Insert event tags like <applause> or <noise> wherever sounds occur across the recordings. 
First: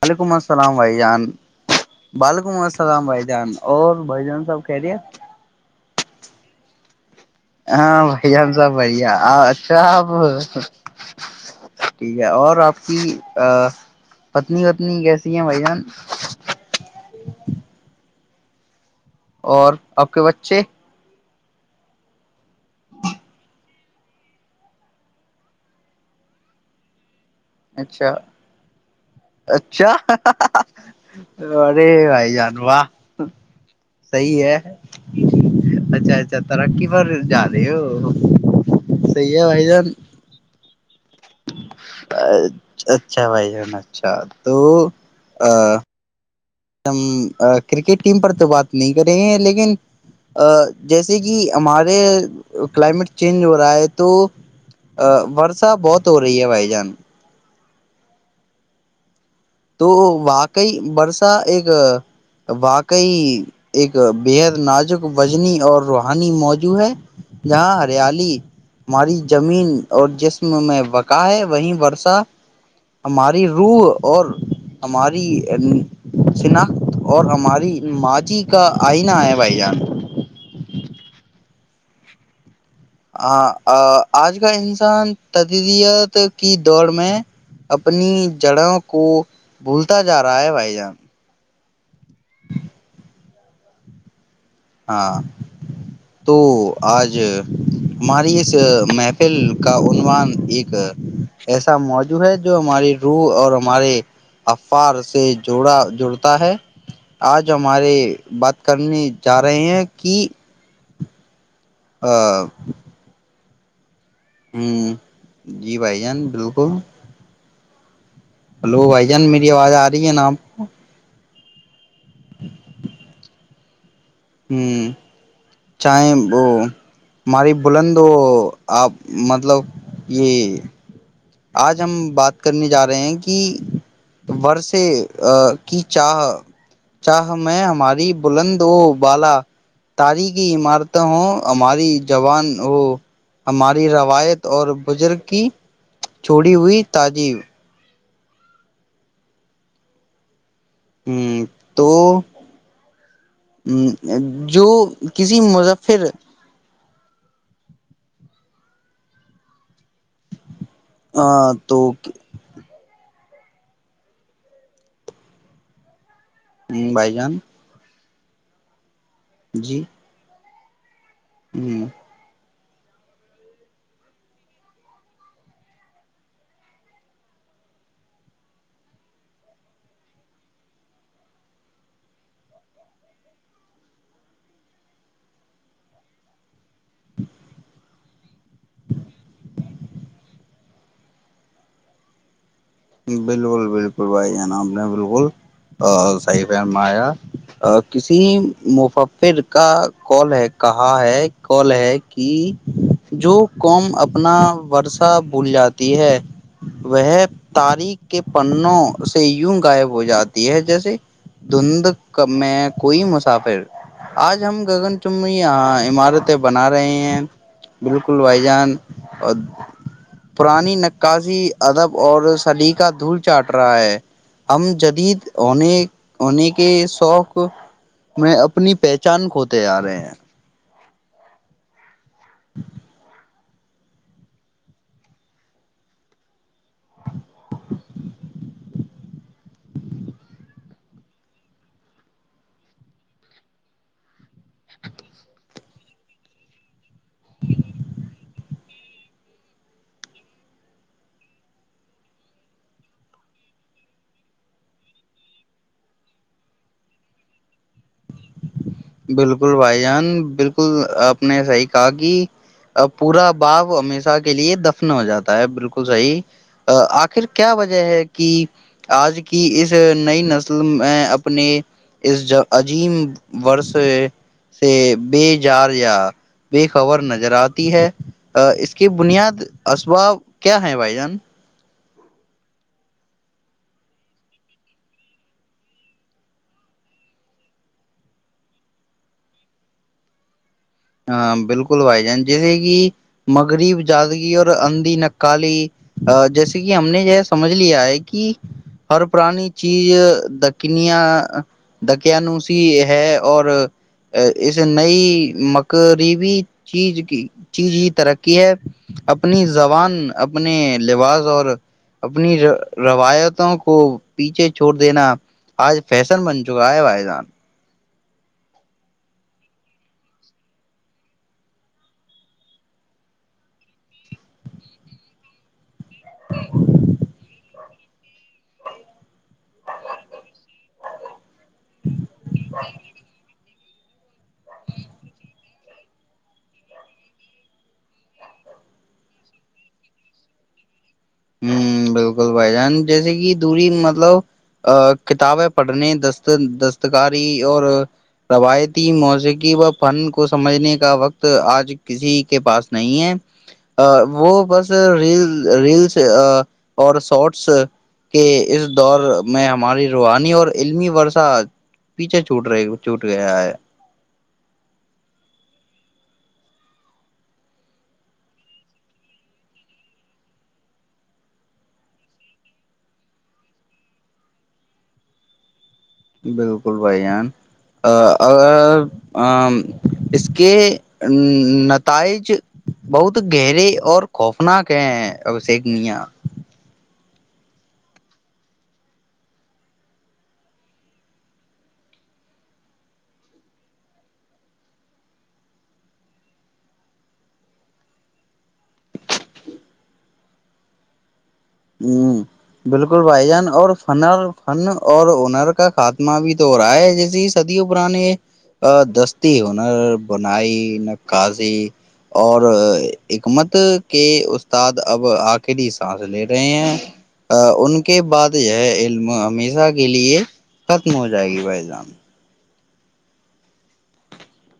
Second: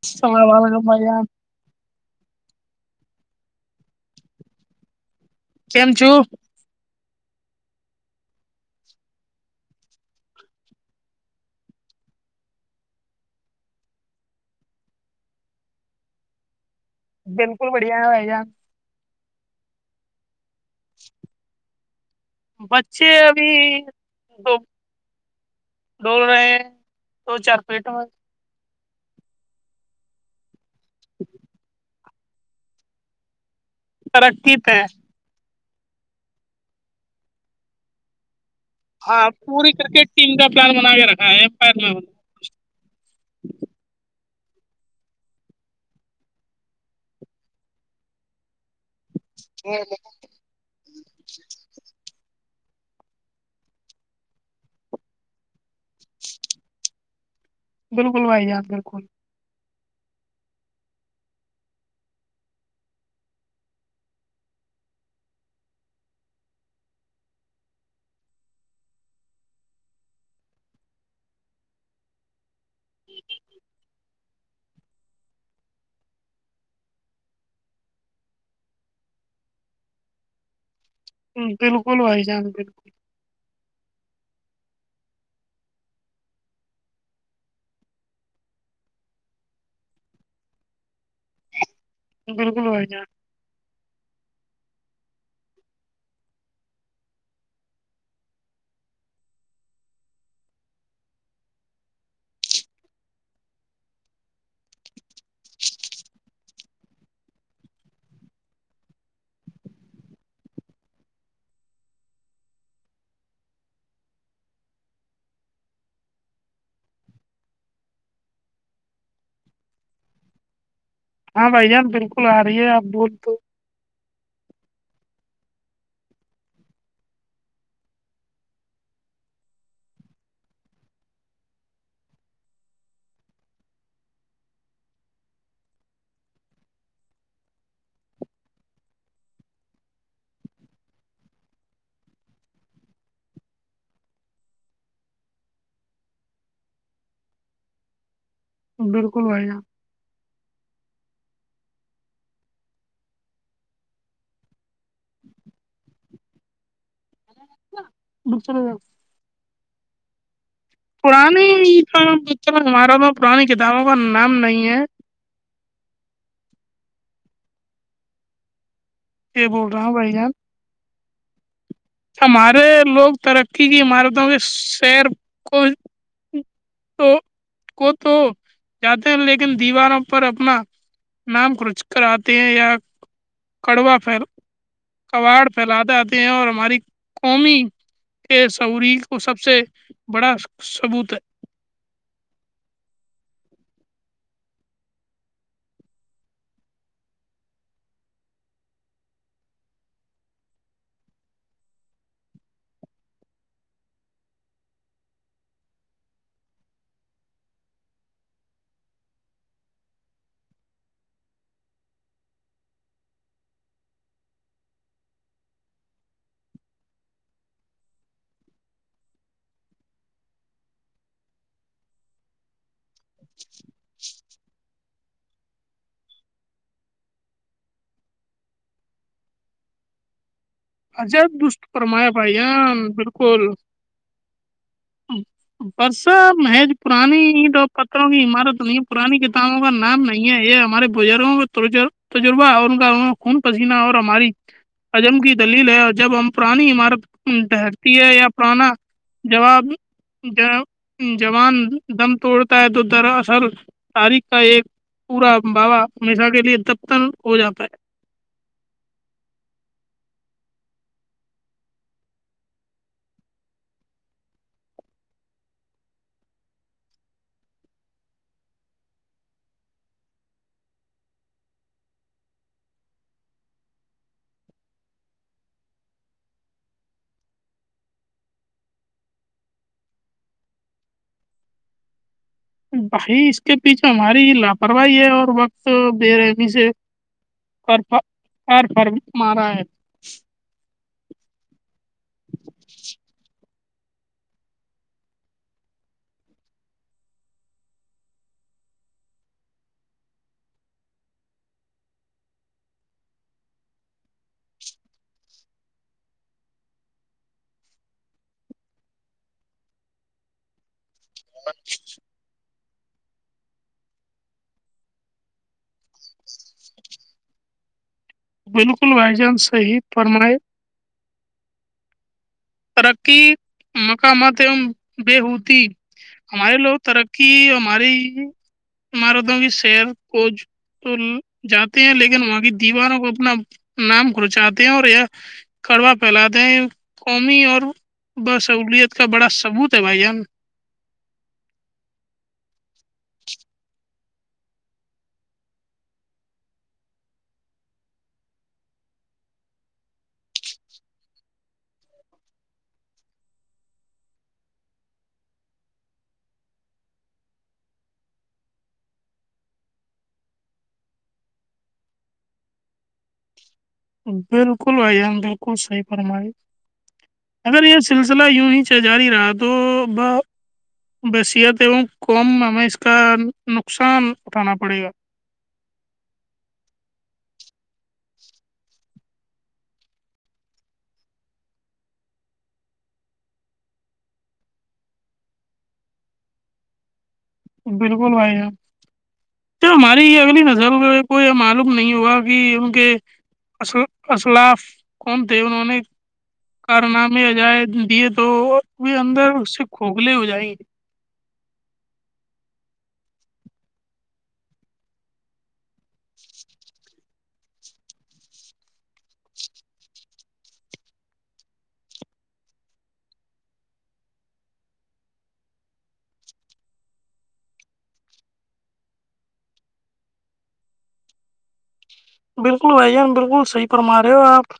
وعلیکم السلام بھائی جان وعلیکم ال رام بھ جان اور بھائی جان سب کہہ رہی ہے کیم چو ہاں بھائی جان سب بڑھیا اچھا آپ ٹھیک ہے اور آپ کی پتنی وتنی کیسی ہیں بھائی جان ہ اور آپ کے بچے بچے ابھی ڈول رہے ہیں دو چار پلیٹوں میں اچھا اچھا ارے بھائی جان وا صحی ترقی ہے پہ اچھا اچھا تر کی بار ج رہے ہو ہاں پوری کرکٹ ٹیم کا پلان بنا کے رکھ ا اچھا بھائی جان اچھا تو ا کرکٹ ٹیم پر تو بات نہیں کریں گ لیکن ہونا۔ جیسے کہ ہمارے کلائمیٹ چینج ہو رہا ہے تو ورسا بہت ہو رہی ہے بھائی جان بالکل بھائی جان بالکل تو واقعی برسہ ایک واقعی ایک بےحد نازک وجنی اور روحانی موجوع ہے جاں ہریالی ہماری زمین اور جسم میں بقا ہے وہیں برسہ ہماری روح اور ہماری شناخت اور ہماری ماضی کا آئینہ ہے بھائی جان ہ بالکل وائی جان بالکل آج کا انسان تدریت کی دوڑ میں اپنی جڑوں کو بھولتا جا رہا ہے بھائی جان بالکل وائی جان ہاں تو آج ہماری اس محفل کا عنوان ایک ایسا موضوع ہے جو ہماری روح اور ہمارے افار سے جوڑا جڑتا ہے آج ہمارے بات کرنی چاہ رہے ہیں کہ ہ <unintelligible> ہوں جی بھائی جان بالکل ہلو بھائی جان میری آواز آ رہی ہے نا آپ کو ہاں بائی جان ہم پے آ رہی ہے آپ بول تو ہوں چاہیں وہ ہماری بلند وہ آپ مطلب یہ آج ہم بات کرنے جا رہے ہیں کہ ورثے کی چاہ چاہ میں ہماری بلند و بالا تاری کی عمارت ہوں ہماری جوان ہو ہماری روایت اور بزرگ کی چوڑی ہوئی تاجی بالکل بنا ہ تو جو کسی مظفر بک چلا جؤ پرانے تو ب ہمارا پرانی کتابوں کا نام نہیں ہے ہ بھائی جان کیا بول رہا ہوں بھائی جان جی ہمارے لوگ ترقی کی عمارتوں کے شہر کو کو تو جاتے ہیں لیکن دیواروں پر اپنا نام کچ کر آتے ہیں یا کڑوا کباڑ پھیلاتے آتے ہیں اور ہماری قومی کے سعوری کو سب سے بڑا ثبوت ہے بالکل بالکل بھائی ج ن آپ نے بالکل صحیح فرمایا کسی مففر کا کال ہے کہا ہے کال ہے کہ جو قوم اپنا ورسہ بھول جاتی ہے وہ تاریخ کے پنوں سے یوں غائب ہو جاتی ہے جیسے دھند میں کوئی مسافر آج ہم گگن چمنی عمارتیں بنا رہے ہیں بالکل بھائی جان پرانی نقاسیی ادب اور سلیقہ دھول چاٹ رہا ہے ہم جدید ہونے ہونے کے شوق میں اپنی پہچان کھوتے آ رہے ہیں اجب دست فرمایا بھ جان بالکل پرسا محیج پرانی تو پتروں کی عمارت نہیں ہے پرانی کتابوں کا نام نہیں ہے یہ ہمارے بزرگوں کا تجربہ اور ان کا خون پسینہ اور ہماری عجم کی دلیل ہے اور جب ہم پرانی عمارت ٹھہرتی ہے یا پرانا جواب جوان دم توڑتا ہے تو دراصل تاریخ کا ایک پورا بوا ہمیشہ کے لیے دبتن ہو جاتا ہے بالکل بھائی جان بالکل آپ نے صحیح کہا کہ پورا بااب ہمیشہ کے لیے دفن ہو جاتا ہے بالکل صحیح آخر کیا وجہ ہے کہ آج کی اس نئی نسل میں اپنے اس عجیم ور سے بے جار یا بے خبر نظر آتی ہے اس کی بنیاد اسباب کیا ہے بھائی جان بھائی اس کے پیچھے ہماری لاپرواہی ہے اور وقت بے رحمی سے فر مارا ہے ہاں بالکل کھلوائے جائان جیسے کہ مغریب جادگی اور اندھی نکالی جیسے کہ ہم نے یہ سمجھ لیا ہے کہ ہر پرانی چیز دکنیا دکانوسی ہے اور اس نئی قریبی چیز کی چیز ہی ترقی ہے اپنی زبان اپنے لباس اور اپنی روایتوں کو پیچھے چھوڑ دینا آج فیشن بن چکا ہے بح جان بالکل بھائی جان صی فرمائے ترقی مقامات ای بیہود ہمارے لوگ ترقی مے مار دمی سیر کچ دول جاتے ہیں لیکن وہاں کی دیواروں کو اپنا نام گچاتے ہیں اور یہ کڑوا پھیلاتے ہیں قومی اور بسہولیت کا بڑا ثبوت ہے بھائی ان ہ بالکل بھائی جان جیسے کہ دوری مطلب کتابیں پڑھنے د دستکاری اور روایتی موسیقی و فن کو سمجھنے کا وقت آج کسی کے پاس نہیں ہے وہ بس ریل ریلس اور شارٹس کے اس دور میں ہماری روحانی اور علمی ورثہ پیچھے چوٹ رہے چوٹ گیا ہے بالکل بھائیان بالکل صحیح فرمائی اگر یہ سلسلہ یوں ہی سے جاری رہا تو ب بثیت ای قم ہمیں اس کا نقصان اٹھانا پڑے گا بالکل بھائی جان اس کے نتائج بہت گہرے اور خوفناک ہیں ہیں ابشیک میا بالکل بھائی تو ہماری اگلی نسل میں کو یہ معلوم نہیں ہوا کہ ان کے الاف کون تھے انہوں نے کارنامے عجائ دیے تو وہ اندر اس سے کھوکھلے ہو جائیںے ہ بالکل بھائی جان اور فنر فن اور ہنر کا خاتمہ بھی تو ہو رہا ہے جیسے صدیوں پرر نے دستی ہنر بنائی نقاضی اور حکمت کے استاد اب آخرری سانس ل رہے ہیں ان کے بعد یہ ہے علم ہمیشہ کے لیے ختم ہو جائے گی بھائی جان بالکل بھائی جان بالکل صحیح فرما رہے ہو آپ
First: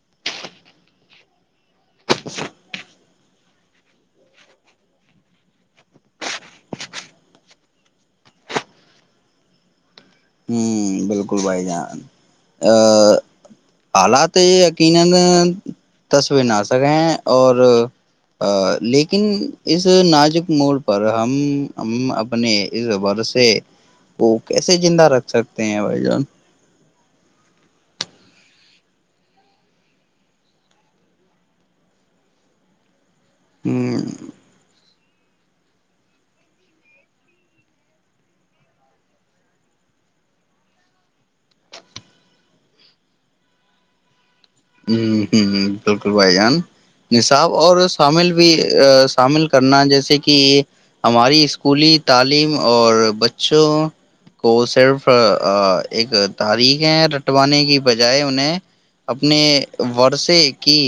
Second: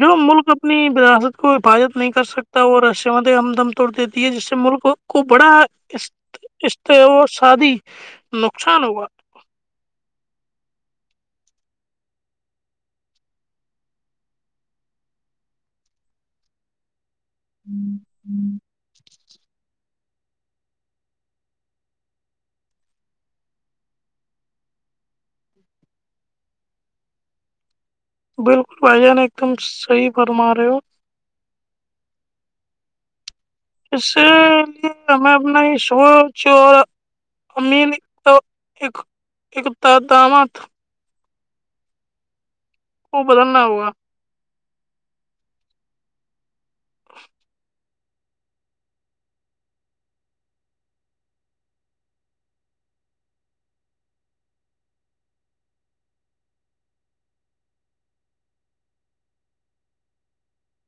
جو ملک اپنی راثت کو حفاظت نہیں کر سکتا وہ رش ہمدم توڑ دیتی ہے جس سے ملک کو بڑا اس شادی نقصان ہوا ہوں بالکل بھائی جان ا <inaudible> اور لیک لیکن اس نازک موڑ پر ہم اپنے اس بورسے کو کیسے زندہ رکھ سکتے ہیں بھائی جان بالکل بھائی جان ایک دم صحیح فرما رہے ہو ہ اسشی ہمیں اپنا شورچ اور امیر کا اقتدامات تھا وہ بدلنا ہوگا ہ ہ ہ بالکل بھائی جان نصاب اور شامل بھی شامل کرنا جیسے کہ ہماری اسکولی تعلیم اور بچوں کو صرف ایک تاریخیں رٹوانے کی بجائے انہیں اپ اپنے ورثے کی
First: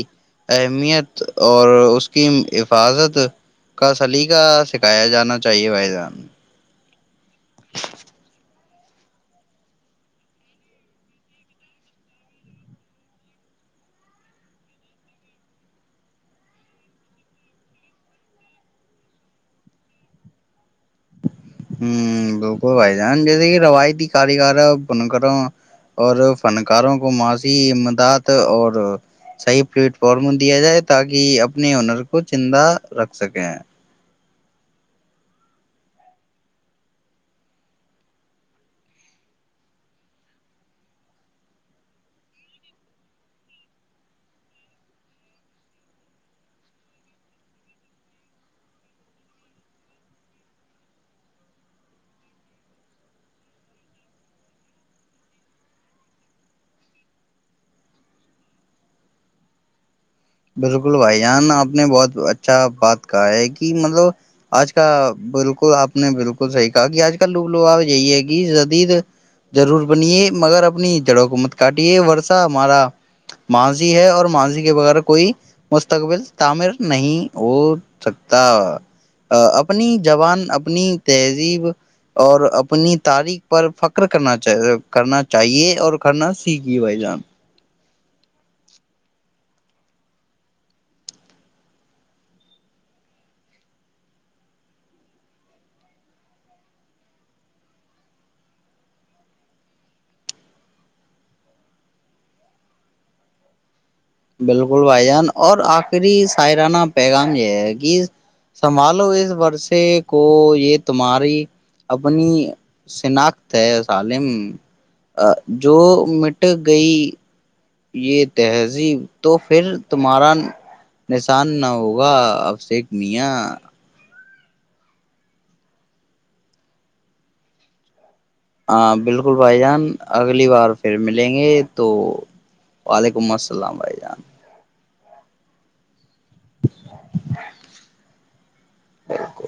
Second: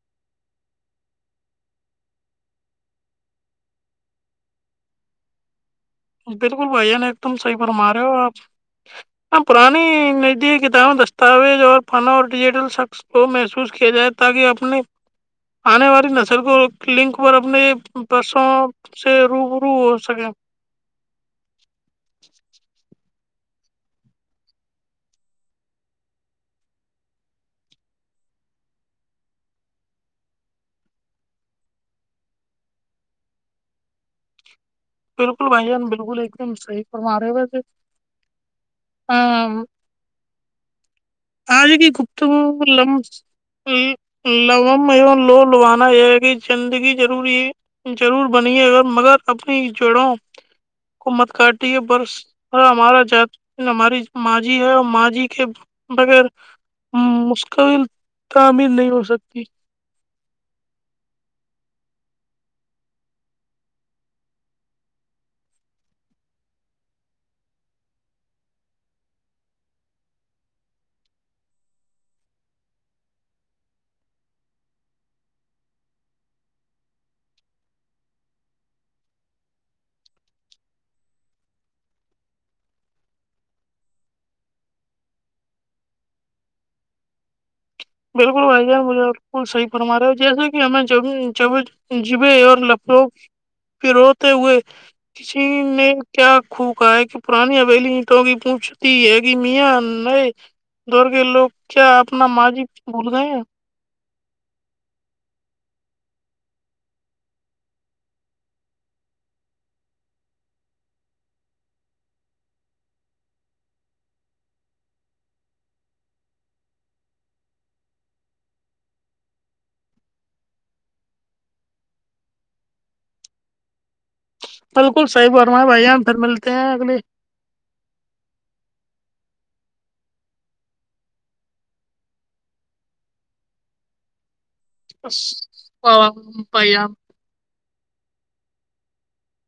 اہمیت اور اس کی حفاظت کا سلیقہ سکھایا جانا چاہیے بائی بالکل بائیا نے تم صحیح فرما رہے ہو آپ پرانی ندی کتاب دستاویز اور فن اور ڈیجیٹل شخص کو محسوس کیا جائے تاکہ اپنے آنے والی نسل کو لنک پر اپنے پسوں سے روب رو ہو سکے ہ بالکل بھائی جان جیسے کہ روایتی کاریگر بنکروں اور فنکاروں کو ماضی امداد اور صحیح پلیٹ فارم دیا جائے تاکہ اپنے ہنر کو چندہ رکھ سکیں بالکل بھائی جان بالکل ایک دم صحی فرما رہے وس ا آج کی گپتگ لم لو لوانا یہ ہے کہ زندگیروری ضرور بنی ہے مگر اپنی جڑوں کو مت کاٹی ہے ب ہمارا ج ہماری ماںضی ہے اور ماںضی کے بغیر مستقبل تعمیر نہیں ہو سکتی بالکل بھائی جان آپ نے بہت اچھا بات کہا ہے کہ مطلب آج کا بالکل آپ نے بالکل صحیح کہا کہ آج کال لوگ لو آپ یہی ہے کہ جدید ضرور بنیے مگر اپنی جڑوں کو مت کاٹیے ورثہ ہمارا ماضی ہے اور ماضی کے بغیر کوئی مستقبل تعمیر نہیں ہو سکتا اپنی زبان اپنی تہذیب اور اپنی تاریخ پر فخر کرنا کرنا چاہیے اور کرنا سیکھیے بھائی جان بک بھان مجھے ب صحی فرما رہے ہو جیسے کہ ہمیں جب جبے اور لڑو پوتے ہوئے کسی نے کیا کو کہا ہے کہ پرانی ابیلیٹوں کی پوچھتی ہے کہ میا نئے دور کے لوگ کیا اپنا ماض بھول گئے بالکل بھائی جان اور آخری سائرانہ پیغام یہ ہے کہ سنبھالو اس ورثے کو یہ تمہاری اپنی شناخت ہے سالم جو مٹ گئی یہ تہذیب تو پھر تمہارا نشان نہ ہوگا اب شیک میاں بالکل صحیح بم ہے بھائی ہم پھر ملتے ہیں اگلی ہاں بالکل بھائی جان اگلی بار پھر ملیں گے تو وعلیکم السلام بھائی جان و پیام وہ کو